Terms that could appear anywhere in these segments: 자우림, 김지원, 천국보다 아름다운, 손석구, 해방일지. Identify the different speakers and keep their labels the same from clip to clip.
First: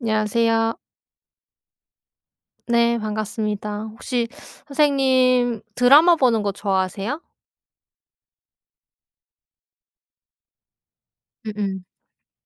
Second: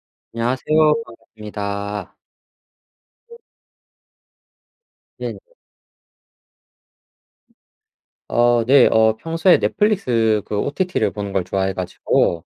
Speaker 1: 안녕하세요.
Speaker 2: 안녕하세요. 반갑습니다.
Speaker 1: 네, 반갑습니다. 혹시
Speaker 2: 네.
Speaker 1: 선생님 드라마 보는 거 좋아하세요?
Speaker 2: 네. 평소에 넷플릭스 그 OTT를 보는 걸 좋아해
Speaker 1: 음음.
Speaker 2: 가지고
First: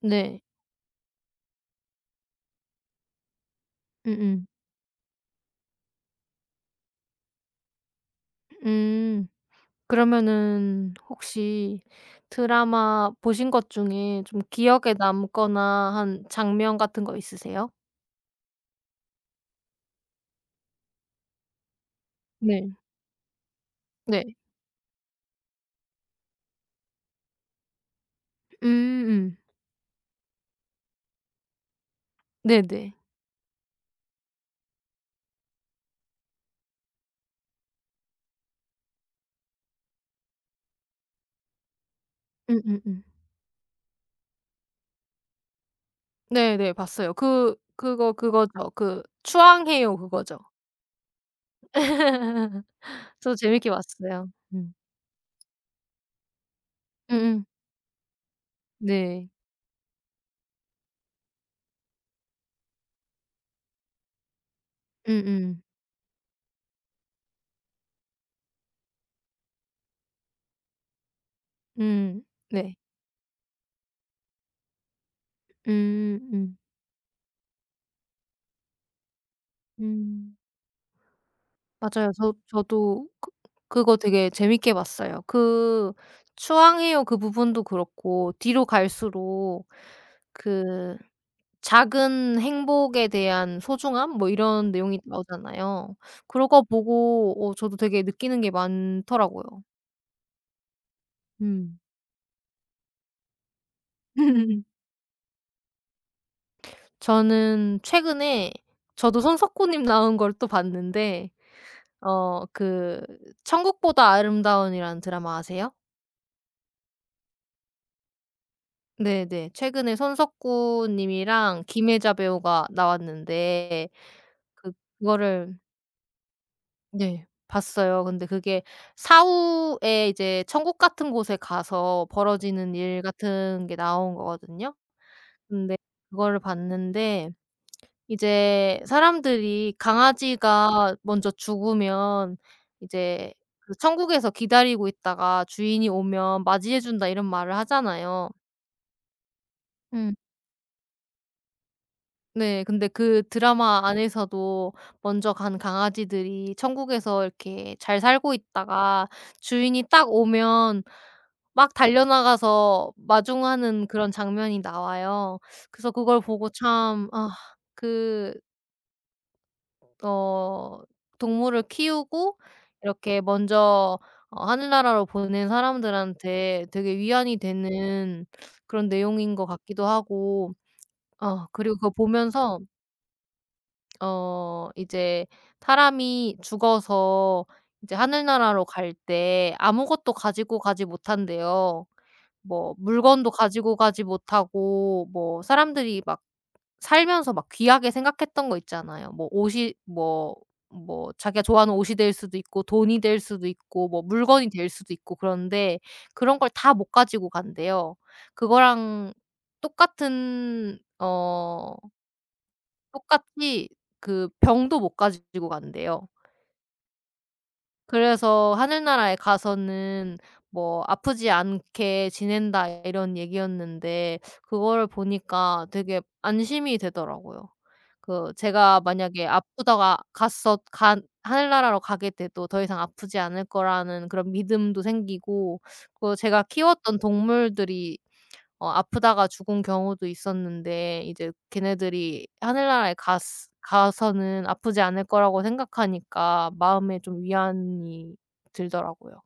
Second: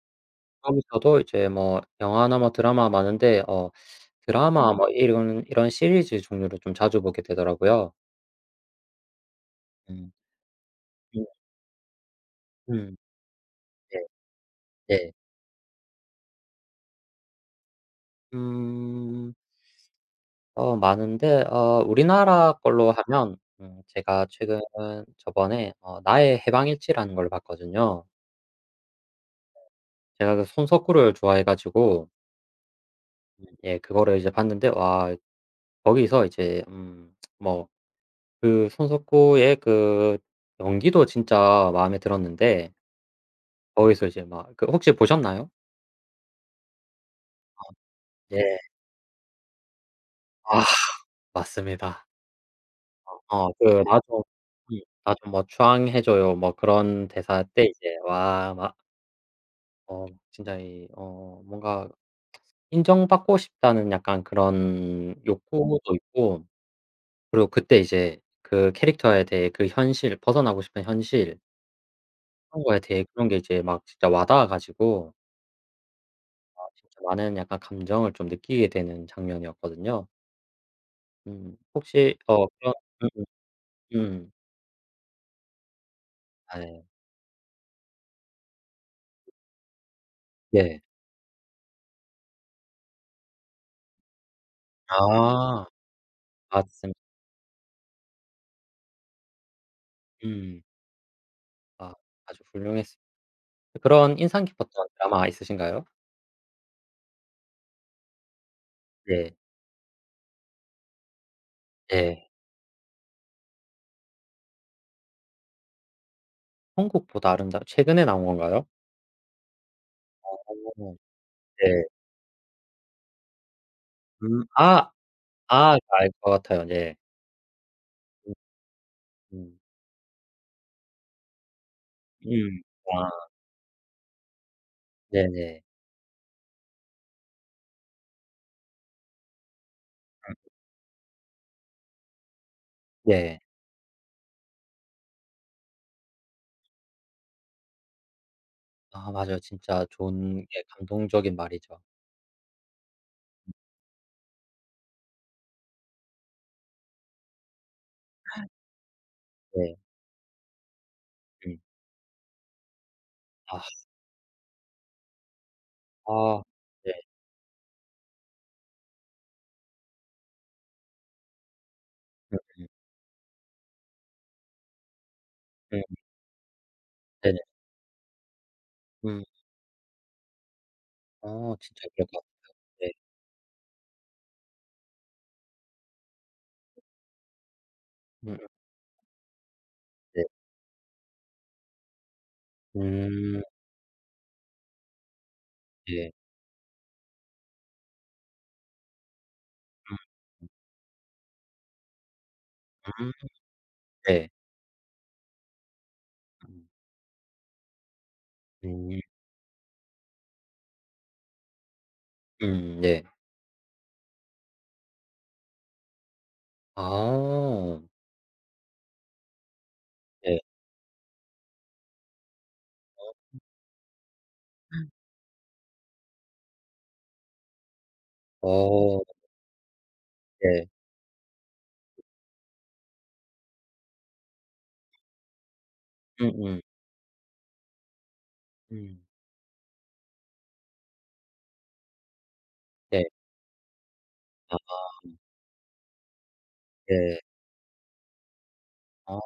Speaker 1: 네.
Speaker 2: 그러면서도 이제 뭐 영화나 뭐 드라마 많은데
Speaker 1: 음음.
Speaker 2: 드라마 뭐 이런 시리즈 종류를 좀 자주 보게 되더라고요.
Speaker 1: 음.
Speaker 2: 음.
Speaker 1: 그러면은
Speaker 2: 음
Speaker 1: 혹시
Speaker 2: 음.
Speaker 1: 드라마 보신 것
Speaker 2: 네.
Speaker 1: 중에 좀 기억에
Speaker 2: 네.
Speaker 1: 남거나 한 장면 같은 거 있으세요?
Speaker 2: 음. 많은데 우리나라
Speaker 1: 네.
Speaker 2: 걸로 하면
Speaker 1: 네.
Speaker 2: 제가 최근 저번에 나의 해방일지라는 걸 봤거든요.
Speaker 1: 음음.
Speaker 2: 제가 그 손석구를 좋아해 가지고
Speaker 1: 네네.
Speaker 2: 예, 그거를 이제 봤는데 와, 거기서 이제 뭐그 손석구의 그 연기도 진짜 마음에 들었는데
Speaker 1: 음음음.
Speaker 2: 거기서 이제 막 그 혹시 보셨나요?
Speaker 1: 네네. 봤어요. 그 그거
Speaker 2: 예.
Speaker 1: 그거죠. 그 추앙해요, 그거죠.
Speaker 2: 아, 맞습니다.
Speaker 1: 저 재밌게
Speaker 2: 그
Speaker 1: 봤어요. 음.
Speaker 2: 음 나 좀 뭐 추앙해 줘요." 뭐 그런 대사
Speaker 1: 음음.
Speaker 2: 때 이제 와, 막
Speaker 1: 네.
Speaker 2: 진짜 이 뭔가 인정받고 싶다는 약간 그런
Speaker 1: 음음.
Speaker 2: 욕구도 있고 그리고 그때 이제 그 캐릭터에 대해 그 현실 벗어나고 싶은 현실
Speaker 1: 음.
Speaker 2: 그런
Speaker 1: 네.
Speaker 2: 거에 대해 그런 게 이제 막 진짜 와 닿아 가지고
Speaker 1: 음 음.
Speaker 2: 아, 진짜 많은 약간 감정을 좀 느끼게 되는 장면이었거든요.
Speaker 1: 음. 맞아요.
Speaker 2: 혹시
Speaker 1: 저
Speaker 2: 그런.
Speaker 1: 저도
Speaker 2: 음음.
Speaker 1: 그 그거 되게
Speaker 2: 음.
Speaker 1: 재밌게 봤어요. 그
Speaker 2: 아 네.
Speaker 1: 추앙해요 그 부분도 그렇고 뒤로 갈수록
Speaker 2: 네.
Speaker 1: 그 작은 행복에 대한 소중함 뭐 이런 내용이
Speaker 2: 아.
Speaker 1: 나오잖아요. 그거
Speaker 2: 맞습
Speaker 1: 보고 저도 되게 느끼는 게 많더라고요.
Speaker 2: 음.
Speaker 1: 음.
Speaker 2: 아. 아주 훌륭했습 그런 인상 깊었던 드라마 있으신가요?
Speaker 1: 저는 최근에 저도
Speaker 2: 네.
Speaker 1: 손석구님 나온 걸 또 봤는데
Speaker 2: 예.
Speaker 1: 그 천국보다 아름다운이라는 드라마 아세요?
Speaker 2: 천국보다 아름다운 최근에 나온 건가요?
Speaker 1: 네네. 최근에 손석구
Speaker 2: 어
Speaker 1: 님이랑
Speaker 2: 네.
Speaker 1: 김혜자 배우가 나왔는데
Speaker 2: 음 아
Speaker 1: 그 그거를
Speaker 2: 알 것 같아요. 네.
Speaker 1: 네, 봤어요. 근데 그게
Speaker 2: 음음.
Speaker 1: 사후에 이제 천국 같은 곳에 가서
Speaker 2: 음.
Speaker 1: 벌어지는 일
Speaker 2: 아
Speaker 1: 같은 게 나온 거거든요.
Speaker 2: 네네.
Speaker 1: 근데 그거를 봤는데 이제 사람들이 강아지가 먼저 죽으면 이제
Speaker 2: 네.
Speaker 1: 그 천국에서 기다리고 있다가 주인이 오면 맞이해 준다, 이런 말을 하잖아요.
Speaker 2: 아 맞아요. 진짜
Speaker 1: 음.
Speaker 2: 좋은 예 감동적인 말이죠.
Speaker 1: 네. 근데 그 드라마 안에서도 먼저 간 강아지들이 천국에서 이렇게 잘 살고 있다가
Speaker 2: 네.
Speaker 1: 주인이 딱 오면
Speaker 2: 음.
Speaker 1: 막 달려나가서
Speaker 2: 아.
Speaker 1: 마중하는 그런 장면이 나와요. 그래서 그걸
Speaker 2: 아
Speaker 1: 보고
Speaker 2: 네.
Speaker 1: 참
Speaker 2: 음.
Speaker 1: 아그 어 동물을 키우고 이렇게 먼저 하늘나라로 보낸
Speaker 2: 음
Speaker 1: 사람들한테 되게 위안이
Speaker 2: 네네.
Speaker 1: 되는 그런
Speaker 2: 음.
Speaker 1: 내용인 것 같기도 하고
Speaker 2: 아
Speaker 1: 그리고
Speaker 2: 진짜
Speaker 1: 그거
Speaker 2: 그럴 것
Speaker 1: 보면서
Speaker 2: 같은데.
Speaker 1: 이제 사람이 죽어서 이제
Speaker 2: 음음.
Speaker 1: 하늘나라로 갈 때 아무것도
Speaker 2: 네.
Speaker 1: 가지고 가지 못한대요. 뭐 물건도
Speaker 2: 음
Speaker 1: 가지고 가지 못하고 뭐 사람들이
Speaker 2: 네.
Speaker 1: 막 살면서 막 귀하게 생각했던 거 있잖아요. 뭐 옷이 뭐 뭐 자기가 좋아하는 옷이 될 수도 있고 돈이
Speaker 2: 음음
Speaker 1: 될 수도 있고 뭐
Speaker 2: 네.
Speaker 1: 물건이 될 수도 있고 그런데 그런 걸
Speaker 2: 음.
Speaker 1: 다 못 가지고 간대요.
Speaker 2: 음
Speaker 1: 그거랑 똑같은 어
Speaker 2: 네.
Speaker 1: 똑같이 그 병도 못 가지고 간대요.
Speaker 2: 아
Speaker 1: 그래서 하늘나라에 가서는
Speaker 2: 네.
Speaker 1: 뭐 "아프지 않게 지낸다." 이런 얘기였는데 그거를 보니까 되게 안심이 되더라고요. 그 제가
Speaker 2: 어
Speaker 1: 만약에 아프다가 갔서
Speaker 2: 네.
Speaker 1: 간 하늘나라로 가게 돼도 더 이상 아프지 않을 거라는 그런 믿음도 생기고 그 제가
Speaker 2: 음음. 음.
Speaker 1: 키웠던 동물들이
Speaker 2: 음.
Speaker 1: 아프다가 죽은 경우도 있었는데 이제 걔네들이 하늘나라에
Speaker 2: 네.
Speaker 1: 갔 가서는
Speaker 2: 아
Speaker 1: 아프지 않을 거라고 생각하니까 마음에
Speaker 2: 네.
Speaker 1: 좀 위안이
Speaker 2: 아
Speaker 1: 들더라고요.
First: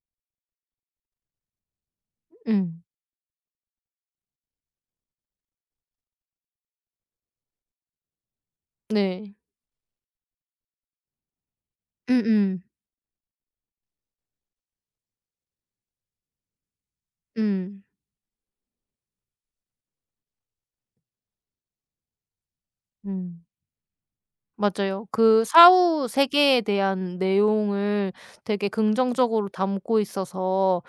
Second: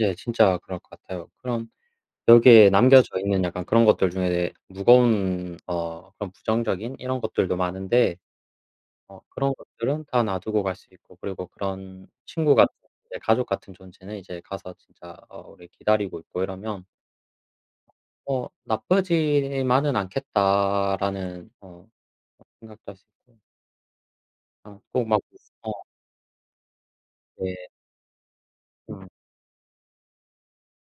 Speaker 2: 네, 진짜 그럴 것 같아요. 그럼 여기에
Speaker 1: 음.
Speaker 2: 남겨져 있는 약간 그런 것들 중에 무거운 그런 부정적인 이런 것들도 많은데
Speaker 1: 네.
Speaker 2: 그런 것들은 다 놔두고 갈 수 있고, 그리고 그런 친구
Speaker 1: 음음.
Speaker 2: 같은 이제 가족 같은 존재는 이제 가서 진짜 우리 기다리고 있고 이러면
Speaker 1: 음.
Speaker 2: '나쁘지만은 않겠다.'라는 생각도 할 수 있고.
Speaker 1: 음.
Speaker 2: 아 꼭
Speaker 1: 맞아요.
Speaker 2: 막
Speaker 1: 그
Speaker 2: 어
Speaker 1: 사후 세계에 대한
Speaker 2: 네.
Speaker 1: 내용을 되게
Speaker 2: 음
Speaker 1: 긍정적으로 담고 있어서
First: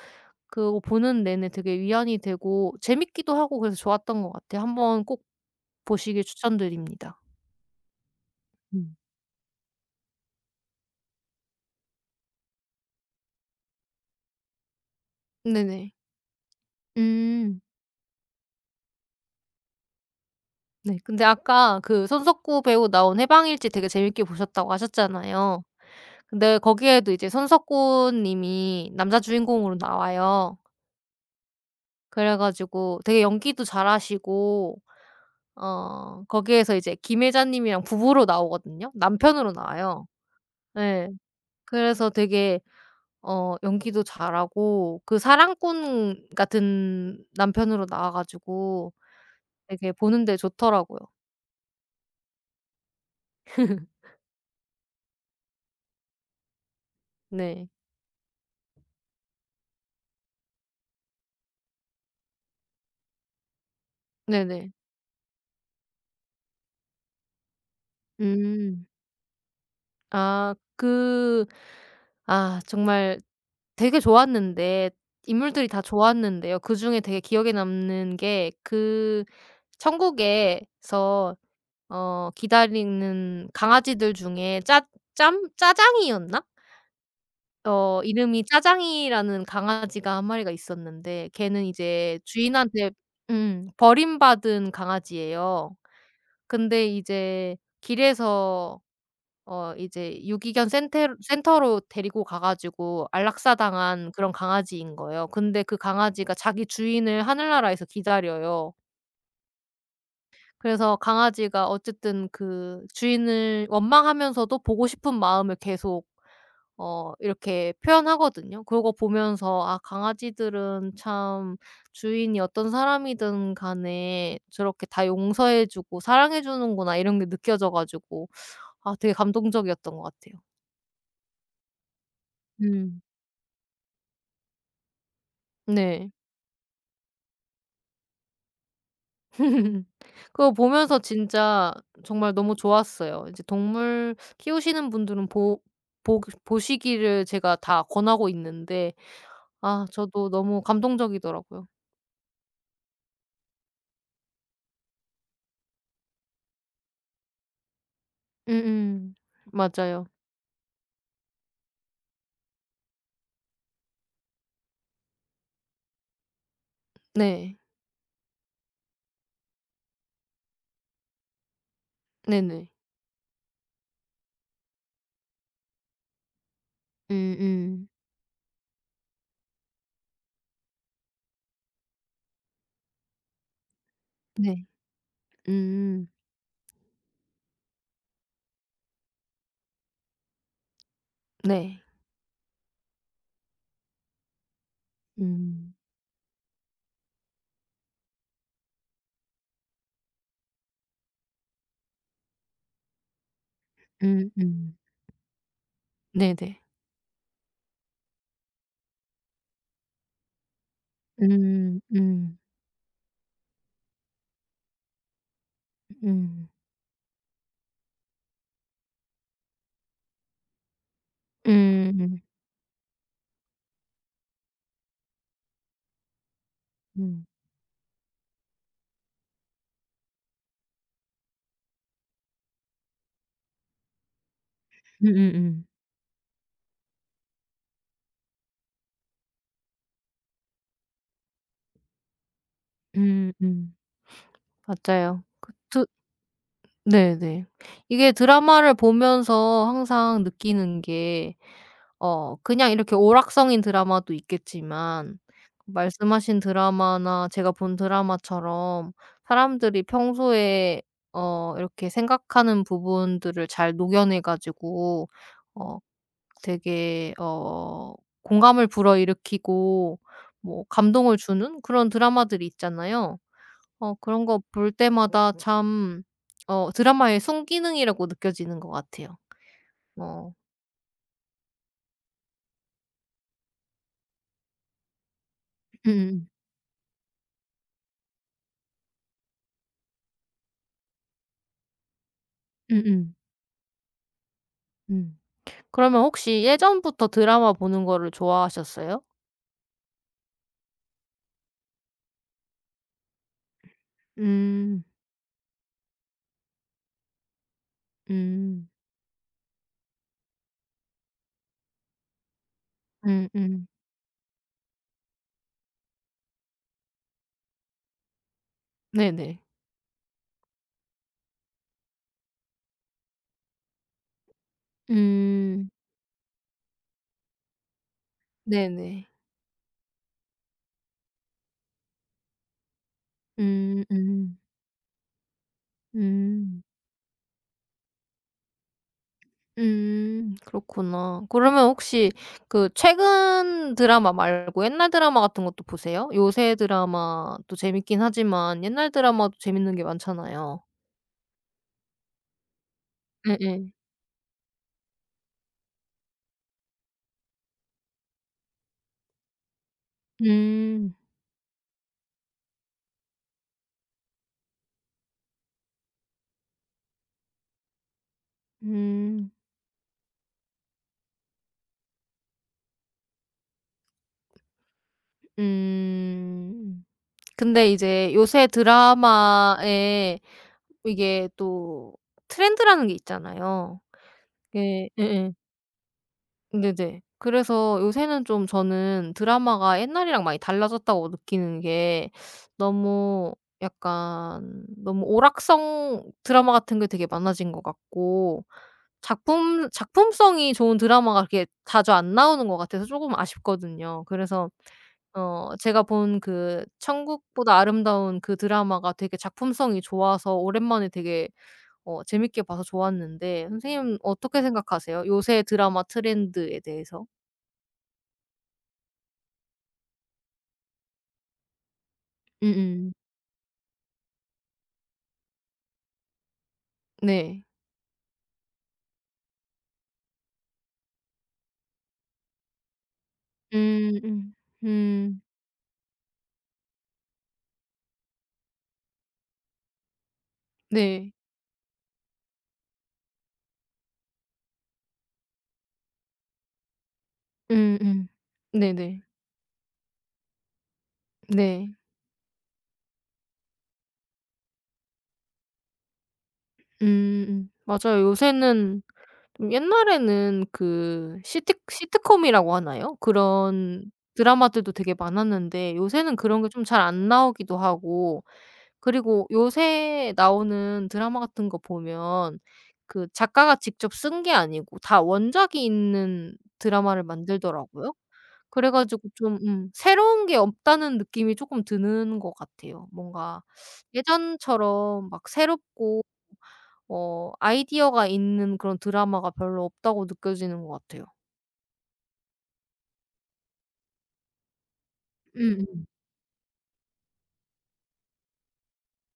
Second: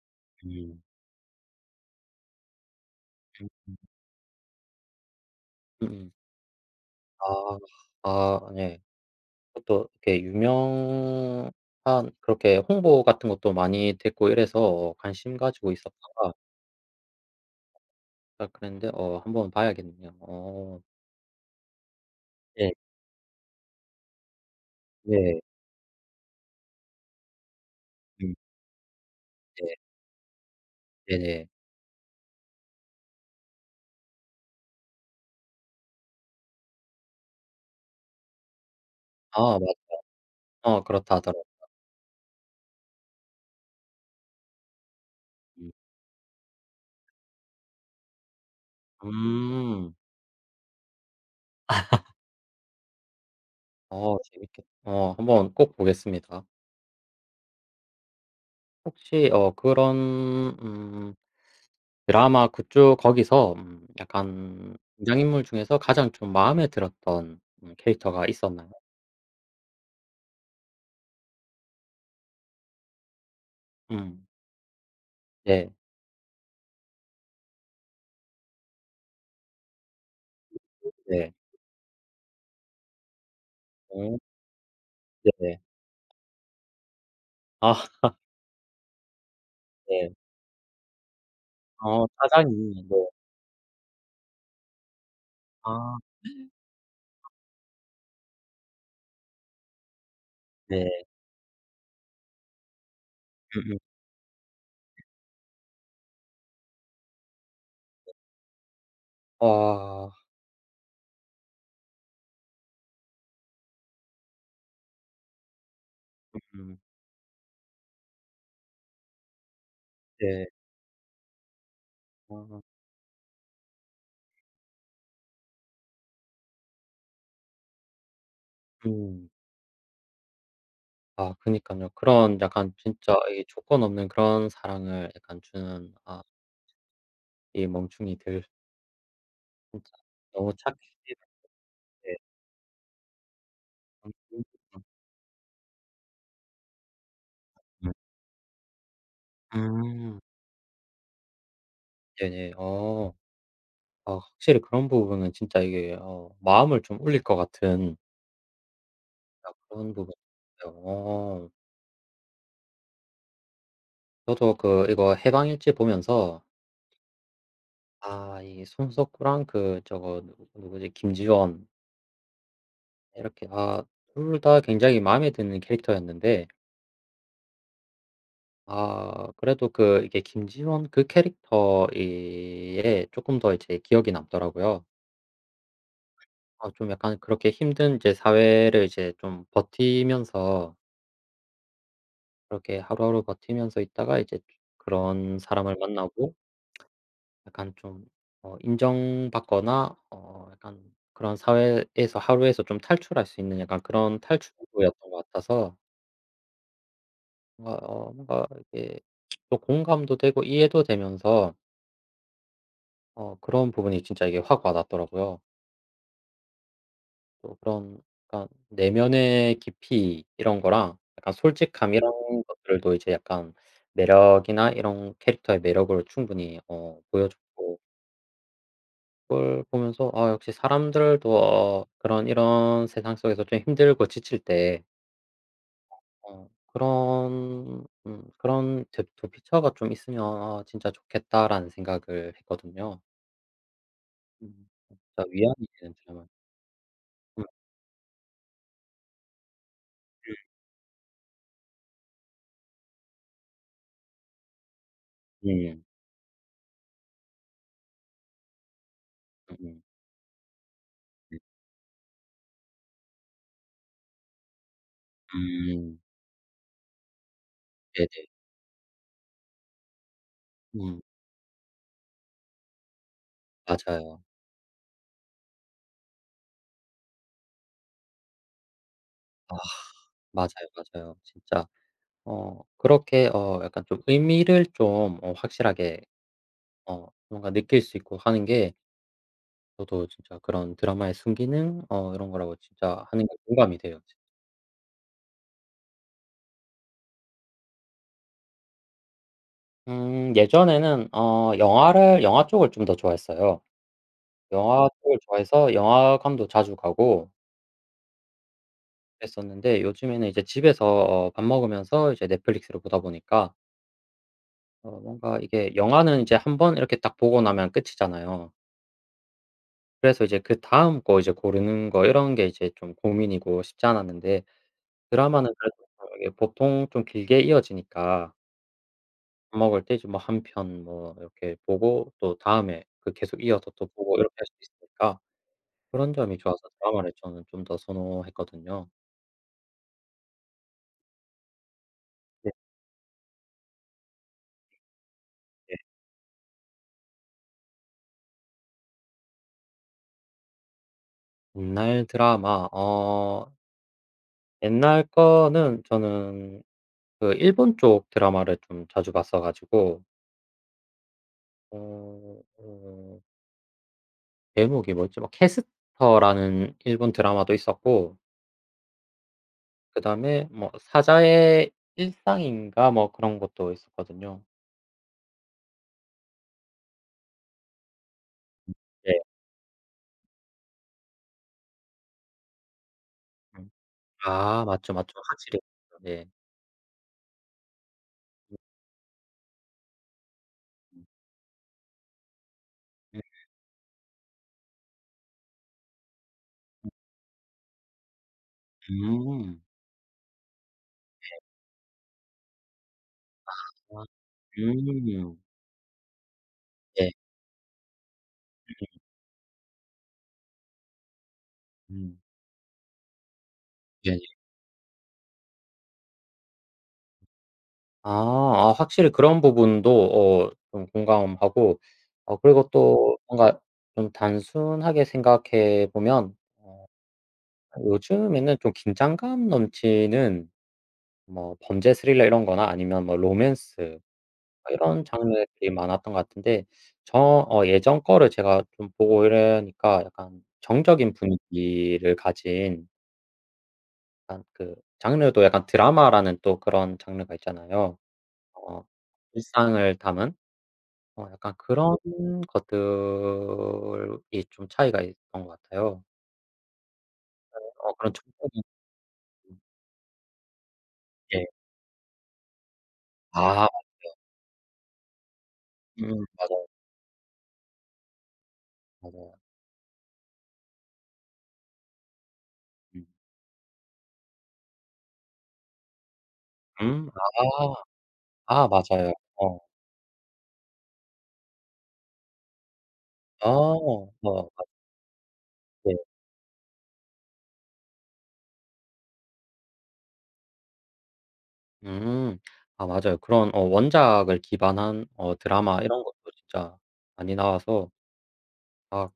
Speaker 1: 그거
Speaker 2: 음.
Speaker 1: 보는 내내 되게 위안이 되고 재밌기도
Speaker 2: 음음.
Speaker 1: 하고 그래서 좋았던 것 같아요. 한번 꼭
Speaker 2: 음음.
Speaker 1: 보시길 추천드립니다.
Speaker 2: 아. 아 네.
Speaker 1: 음.
Speaker 2: 그것도 이렇게 유명한 그렇게 홍보 같은 것도 많이 됐고 이래서 관심 가지고
Speaker 1: 네네.
Speaker 2: 있었다가
Speaker 1: 음.
Speaker 2: 딱 그랬는데 한번 봐야겠네요.
Speaker 1: 네. 근데 아까 그 손석구
Speaker 2: 네.
Speaker 1: 배우 나온 해방일지 되게 재밌게 보셨다고
Speaker 2: 네.
Speaker 1: 하셨잖아요. 근데 거기에도 이제 손석구
Speaker 2: 음.
Speaker 1: 님이 남자
Speaker 2: 네.
Speaker 1: 주인공으로 나와요.
Speaker 2: 네네.
Speaker 1: 그래 가지고 되게 연기도 잘하시고 거기에서 이제 김 회장님이랑 부부로 나오거든요.
Speaker 2: 아
Speaker 1: 남편으로
Speaker 2: 맞아요.
Speaker 1: 나와요. 예.
Speaker 2: 그렇다 하더라고요.
Speaker 1: 그래서 되게 연기도 잘하고 그 사랑꾼 같은 남편으로 나와 가지고 되게
Speaker 2: 음.
Speaker 1: 보는데 좋더라고요.
Speaker 2: 어 재밌겠 어 한번 꼭 보겠습니다.
Speaker 1: 네.
Speaker 2: 혹시 그런 음 드라마 그쪽 거기서
Speaker 1: 네네.
Speaker 2: 약간 등장인물 중에서 가장 좀 마음에 들었던 캐릭터가 있었나요?
Speaker 1: 음. 아 그 정말 되게
Speaker 2: 음.
Speaker 1: 좋았는데 인물들이
Speaker 2: 네.
Speaker 1: 다 좋았는데요. 그중에 되게 기억에 남는 게 그
Speaker 2: 네.
Speaker 1: 천국에서 기다리는 강아지들
Speaker 2: 어
Speaker 1: 중에 짜 짬
Speaker 2: 네네.
Speaker 1: 짜장이었나
Speaker 2: 아
Speaker 1: 이름이 짜장이라는
Speaker 2: 네.
Speaker 1: 강아지가 한 마리가 있었는데 걔는
Speaker 2: 어
Speaker 1: 이제
Speaker 2: 사장이
Speaker 1: 주인한테
Speaker 2: 네.
Speaker 1: 버림받은 강아지예요.
Speaker 2: 아
Speaker 1: 근데 이제 길에서 이제 유기견
Speaker 2: 네.
Speaker 1: 센테 센터로 데리고 가 가지고
Speaker 2: 음음.
Speaker 1: 안락사당한 그런 강아지인 거예요. 근데 그 강아지가 자기 주인을 하늘나라에서 기다려요.
Speaker 2: 와.
Speaker 1: 그래서 강아지가 어쨌든 그 주인을 원망하면서도 보고 싶은 마음을 계속
Speaker 2: 음.
Speaker 1: 이렇게 표현하거든요. 그러고 보면서 '아
Speaker 2: 네.
Speaker 1: 강아지들은 참 주인이
Speaker 2: 아.
Speaker 1: 어떤 사람이든 간에 저렇게 다 용서해 주고 사랑해 주는구나.' 이런 게 느껴져 가지고 되게
Speaker 2: 음.
Speaker 1: 감동적이었던 것 같아요.
Speaker 2: 아, 그니깐요. 그런 약간
Speaker 1: 음.
Speaker 2: 진짜. 음. 이 조건 없는 그런 사랑을 약간 주는.
Speaker 1: 네.
Speaker 2: 아, 이 멍충이들 진짜
Speaker 1: 그거
Speaker 2: 너무 착해.
Speaker 1: 보면서 진짜
Speaker 2: 네.
Speaker 1: 정말 너무 좋았어요. 이제 동물 키우시는 분들은 보 보 보시기를 제가 다 권하고 있는데 아
Speaker 2: 음.
Speaker 1: 저도 너무 감동적이더라고요.
Speaker 2: 네네. 아, 확실히 그런 부분은 진짜 이게 마음을 좀 울릴 것 같은.
Speaker 1: 음음.
Speaker 2: 아, 그런
Speaker 1: 맞아요.
Speaker 2: 부분 요 저도 그 이거 해방일지 보면서
Speaker 1: 네.
Speaker 2: 아, 이 손석구랑 그 저거 누구 누구지, 김지원.
Speaker 1: 네네.
Speaker 2: 이렇게, 아 둘 다 굉장히 마음에 드는 캐릭터였는데
Speaker 1: 음음.
Speaker 2: 아 그래도 그 이게 김지원 그 캐릭터에 조금 더 이제 기억이
Speaker 1: 네.
Speaker 2: 남더라고요.
Speaker 1: 음.
Speaker 2: 아 좀 약간 그렇게 힘든 이제 사회를 이제 좀 버티면서,
Speaker 1: 네.
Speaker 2: 그렇게 하루하루 버티면서 있다가 이제 그런
Speaker 1: 음.
Speaker 2: 사람을 만나고 약간 좀 인정받거나 약간 그런 사회에서 하루에서 좀 탈출할 수 있는 약간 그런
Speaker 1: 음음.
Speaker 2: 탈출구였던 것 같아서
Speaker 1: 네네.
Speaker 2: 뭔가 이게 또 공감도 되고 이해도 되면서
Speaker 1: 음. 음.
Speaker 2: 그런 부분이 진짜 이게 확 와 닿더라고요.
Speaker 1: 음.
Speaker 2: 또 그런 약간 내면의 깊이 이런 거랑 약간 솔직함 이런
Speaker 1: 음.
Speaker 2: 것들도 이제 약간 매력이나 이런 캐릭터의 매력을 충분히
Speaker 1: 음.
Speaker 2: 보여줬고, 그걸 보면서 아, 역시 사람들도 그런 이런 세상 속에서 좀 힘들고 지칠 때
Speaker 1: 음음음.
Speaker 2: 그런 그런 대 도피처가 좀 있으면 '아 진짜 좋겠다.'라는 생각을 했거든요.
Speaker 1: 음음.
Speaker 2: 음. 진짜
Speaker 1: 맞아요. 그
Speaker 2: 위안이
Speaker 1: 두
Speaker 2: 되는 드라마. 음.
Speaker 1: 네네. 이게 드라마를 보면서 항상 느끼는 게 그냥 이렇게 오락성인 드라마도 있겠지만
Speaker 2: 음.
Speaker 1: 말씀하신 드라마나 제가 본 드라마처럼
Speaker 2: 음 음.
Speaker 1: 사람들이 평소에 이렇게 생각하는 부분들을 잘 녹여내 가지고 어
Speaker 2: 음.
Speaker 1: 되게
Speaker 2: 네네.
Speaker 1: 공감을 불어일으키고 뭐
Speaker 2: 음.
Speaker 1: 감동을 주는 그런 드라마들이 있잖아요.
Speaker 2: 맞아요.
Speaker 1: 그런 거 볼 때마다 참 드라마의 순기능이라고 느껴지는 것 같아요.
Speaker 2: 아
Speaker 1: 어.
Speaker 2: 맞아요, 맞아요. 진짜 그렇게 약간 좀 의미를 좀 확실하게
Speaker 1: 음음.
Speaker 2: 뭔가 느낄 수 있고 하는 게, 저도 진짜 그런 드라마의 순기능 이런 거라고
Speaker 1: 음음.
Speaker 2: 진짜
Speaker 1: 음.
Speaker 2: 하는 게 공감이 돼요. 진
Speaker 1: 음. 음. 그러면 혹시 예전부터 드라마 보는 거를 좋아하셨어요?
Speaker 2: 예전에는 영화 쪽을 좀 더 좋아했어요.
Speaker 1: 음.
Speaker 2: 영화 쪽을 좋아해서 영화관도 자주 가고
Speaker 1: 음.
Speaker 2: 그랬었는데 요즘에는 이제 집에서 밥 먹으면서 이제 넷플릭스를 보다 보니까
Speaker 1: 음음.
Speaker 2: 뭔가 이게 영화는 이제 한 번 이렇게 딱 보고 나면 끝이잖아요.
Speaker 1: 네네.
Speaker 2: 그래서 이제 그다음 거 이제 고르는 거 이런 게 이제 좀 고민이고 쉽지 않았는데, 드라마는
Speaker 1: 음.
Speaker 2: 그래도 뭐 이게 보통 좀 길게 이어지니까
Speaker 1: 네네.
Speaker 2: 밥 먹을 때 이제 뭐 한 편 뭐 이렇게 보고 또 다음에 그 계속 이어서
Speaker 1: 음
Speaker 2: 또 보고 이렇게
Speaker 1: 음.
Speaker 2: 할 수 있으니까 그런 점이 좋아서
Speaker 1: 음.
Speaker 2: 드라마를 저는 좀 더 선호했거든요.
Speaker 1: 그렇구나. 그러면 혹시
Speaker 2: 네
Speaker 1: 그 최근 드라마 말고 옛날 드라마 같은 것도
Speaker 2: 네.
Speaker 1: 보세요? 요새 드라마도 재밌긴 하지만 옛날 드라마도 재밌는 게 많잖아요.
Speaker 2: 옛날 드라마 어
Speaker 1: 예예.
Speaker 2: 옛날 거는 저는 그 일본 쪽 드라마를 좀 자주 봤어 가지고
Speaker 1: 음.
Speaker 2: 어 어 제목이 뭐였지? 뭐 캐스터라는 일본 드라마도 있었고
Speaker 1: 음.
Speaker 2: 그다음에 뭐 사자의 일상인가 뭐 그런 것도 있었거든요.
Speaker 1: 음. 근데 이제 요새
Speaker 2: 네.
Speaker 1: 드라마에 이게 또 트렌드라는 게
Speaker 2: 음.
Speaker 1: 있잖아요.
Speaker 2: 아
Speaker 1: 예
Speaker 2: 맞죠, 맞죠.
Speaker 1: 예예.
Speaker 2: 확실히. 네.
Speaker 1: 네네. 그래서 요새는 좀 저는 드라마가 옛날이랑 많이
Speaker 2: 음.
Speaker 1: 달라졌다고 느끼는 게 너무 약간 너무 오락성 드라마 같은 게 되게 많아진 것 같고
Speaker 2: 음.
Speaker 1: 작품성이 좋은 드라마가 그렇게 자주 안 나오는 것 같아서 조금
Speaker 2: 아.
Speaker 1: 아쉽거든요. 그래서
Speaker 2: 음.
Speaker 1: 제가 본 그
Speaker 2: 네.
Speaker 1: 천국보다 아름다운 그 드라마가 되게 작품성이 좋아서 오랜만에 되게
Speaker 2: 음.
Speaker 1: 재밌게 봐서 좋았는데 선생님
Speaker 2: 네,
Speaker 1: 어떻게 생각하세요? 요새 드라마 트렌드에 대해서?
Speaker 2: 아 아 확실히 그런 부분도 좀 공감하고 그리고
Speaker 1: 음음.
Speaker 2: 또 뭔가 좀 단순하게 생각해 보면
Speaker 1: 네.
Speaker 2: 요즘에는 좀 긴장감 넘치는 뭐 범죄 스릴러 이런 거나 아니면 뭐 로맨스
Speaker 1: 음 음.
Speaker 2: 뭐 이런
Speaker 1: 음.
Speaker 2: 장르들이 많았던 것 같은데 예전 거를 제가 좀 보고 이러니까 약간
Speaker 1: 네.
Speaker 2: 정적인 분위기를 가진 약간 그 장르도, 약간 드라마라는 또 그런 장르가
Speaker 1: 음
Speaker 2: 있잖아요.
Speaker 1: 음.
Speaker 2: 어
Speaker 1: 네네.
Speaker 2: 일상을 담은 약간
Speaker 1: 네.
Speaker 2: 그런 것들이 좀 차이가 있던 것 같아요.
Speaker 1: 음음.
Speaker 2: 어
Speaker 1: 맞아요.
Speaker 2: 그런 정적인
Speaker 1: 요새는 좀 옛날에는 그
Speaker 2: 예.
Speaker 1: 시트콤이라고 하나요?
Speaker 2: 아
Speaker 1: 그런 드라마들도 되게 많았는데 요새는 그런 게 좀
Speaker 2: 맞아요,
Speaker 1: 잘 안 나오기도 하고 그리고
Speaker 2: 맞아요.
Speaker 1: 요새 나오는 드라마 같은 거 보면
Speaker 2: 음.
Speaker 1: 그 작가가 직접 쓴 게 아니고 다 원작이 있는 드라마를
Speaker 2: 음. 아.
Speaker 1: 만들더라고요.
Speaker 2: 아
Speaker 1: 그래 가지고
Speaker 2: 맞아요.
Speaker 1: 좀 새로운 게 없다는 느낌이 조금 드는 것 같아요. 뭔가
Speaker 2: 아.
Speaker 1: 예전처럼 막
Speaker 2: 맞네.
Speaker 1: 새롭고 아이디어가 있는 그런 드라마가 별로 없다고 느껴지는 것 같아요.
Speaker 2: 음. 아 맞아요. 그런 원작을 기반한 드라마
Speaker 1: 음
Speaker 2: 이런 것도 진짜 많이 나와서 아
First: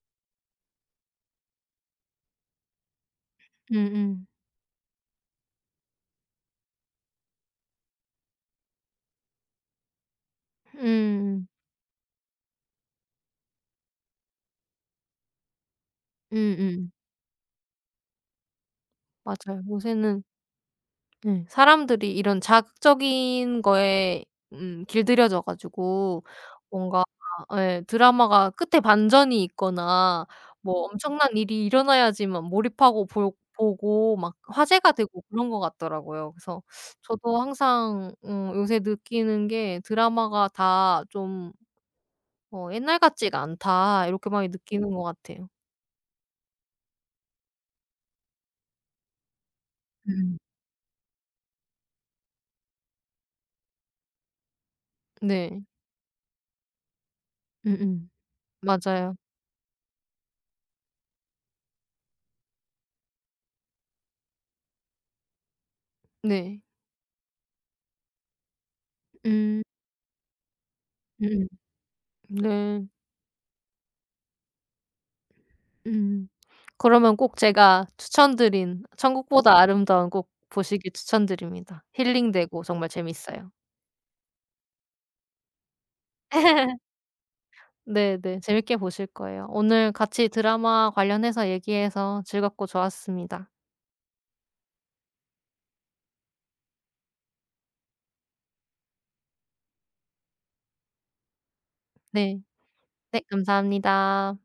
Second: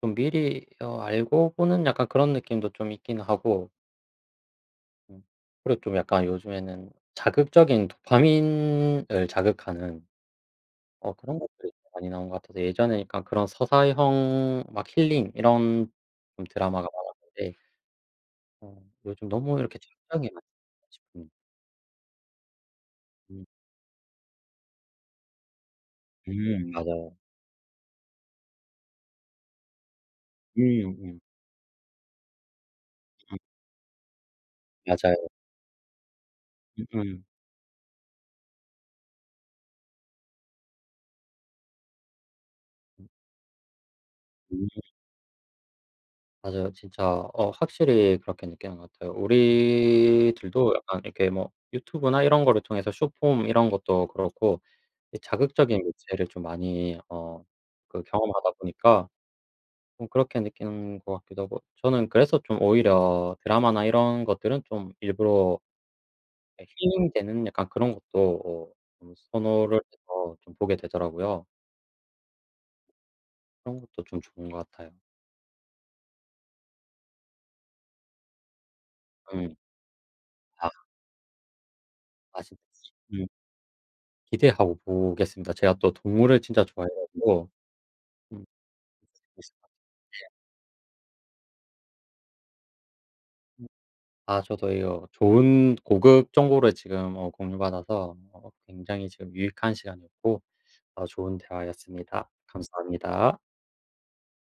Speaker 2: 좀 미리 알고 보는 약간 그런 느낌도 좀 있긴 하고.
Speaker 1: 음 음.
Speaker 2: 음 그리고 좀 약간 요즘에는 자극적인 도파민을 자극하는
Speaker 1: 음
Speaker 2: 그런
Speaker 1: 음.
Speaker 2: 것들이 좀 많이 나온 것 같아서, 예전에 약간 그런 서사형 막 힐링 이런
Speaker 1: 음
Speaker 2: 좀 드라마가
Speaker 1: 음.
Speaker 2: 많았는데 요즘 너무
Speaker 1: 맞아요.
Speaker 2: 이렇게
Speaker 1: 요새는,
Speaker 2: 자극적이 많 싶은.
Speaker 1: 네, 사람들이 이런
Speaker 2: 음.
Speaker 1: 자극적인 거에 길들여져 가지고 뭔가,
Speaker 2: 맞아요.
Speaker 1: 예, 드라마가 끝에 반전이 있거나 뭐
Speaker 2: 음음.
Speaker 1: 엄청난 일이 일어나야지만 몰입하고 볼
Speaker 2: 음.
Speaker 1: 보고 막 화제가
Speaker 2: 맞아요.
Speaker 1: 되고 그런 것 같더라고요. 그래서
Speaker 2: 음음.
Speaker 1: 저도 항상 요새 느끼는 게 '드라마가 다 좀 옛날 같지가 않다.' 이렇게 많이
Speaker 2: 음
Speaker 1: 느끼는 것 같아요.
Speaker 2: 맞아요. 진짜 확실히 그렇게 느끼는 것 같아요.
Speaker 1: 음.
Speaker 2: 우리들도 약간 이렇게 뭐 유튜브나 이런 거를 통해서 숏폼 이런 것도 그렇고 이
Speaker 1: 네.
Speaker 2: 자극적인 매체를 좀 많이 그
Speaker 1: 음음.
Speaker 2: 경험하다 보니까
Speaker 1: 맞아요.
Speaker 2: 좀 그렇게 느끼는 것 같기도 하고, 저는 그래서 좀 오히려 드라마나 이런 것들은 좀 일부러
Speaker 1: 네.
Speaker 2: 예 힐링되는 약간 그런 것도 좀
Speaker 1: 음.
Speaker 2: 선호를 해서 좀 보게 되더라고요.
Speaker 1: 음음. 네.
Speaker 2: 그런 것도 좀 좋은 것 같아요.
Speaker 1: 음. 그러면 꼭 제가 추천드린
Speaker 2: 음.
Speaker 1: 천국보다 아름다운 곡
Speaker 2: 아
Speaker 1: 보시길 추천드립니다.
Speaker 2: 맛있
Speaker 1: 힐링되고 정말
Speaker 2: 음
Speaker 1: 재밌어요.
Speaker 2: 기대하고 보겠습니다. 제가 또 동물을 진짜 좋아해 가지고
Speaker 1: 네네.
Speaker 2: 음
Speaker 1: 재밌게 보실 거예요. 오늘 같이 드라마 관련해서 얘기해서 즐겁고 좋았습니다.
Speaker 2: 아, 저도 요 좋은 고급 정보를 지금 공유받아서 굉장히 지금 유익한 시간이었고 좋은 대화였습니다.
Speaker 1: 네. 네
Speaker 2: 감사합니다.
Speaker 1: 감사합니다.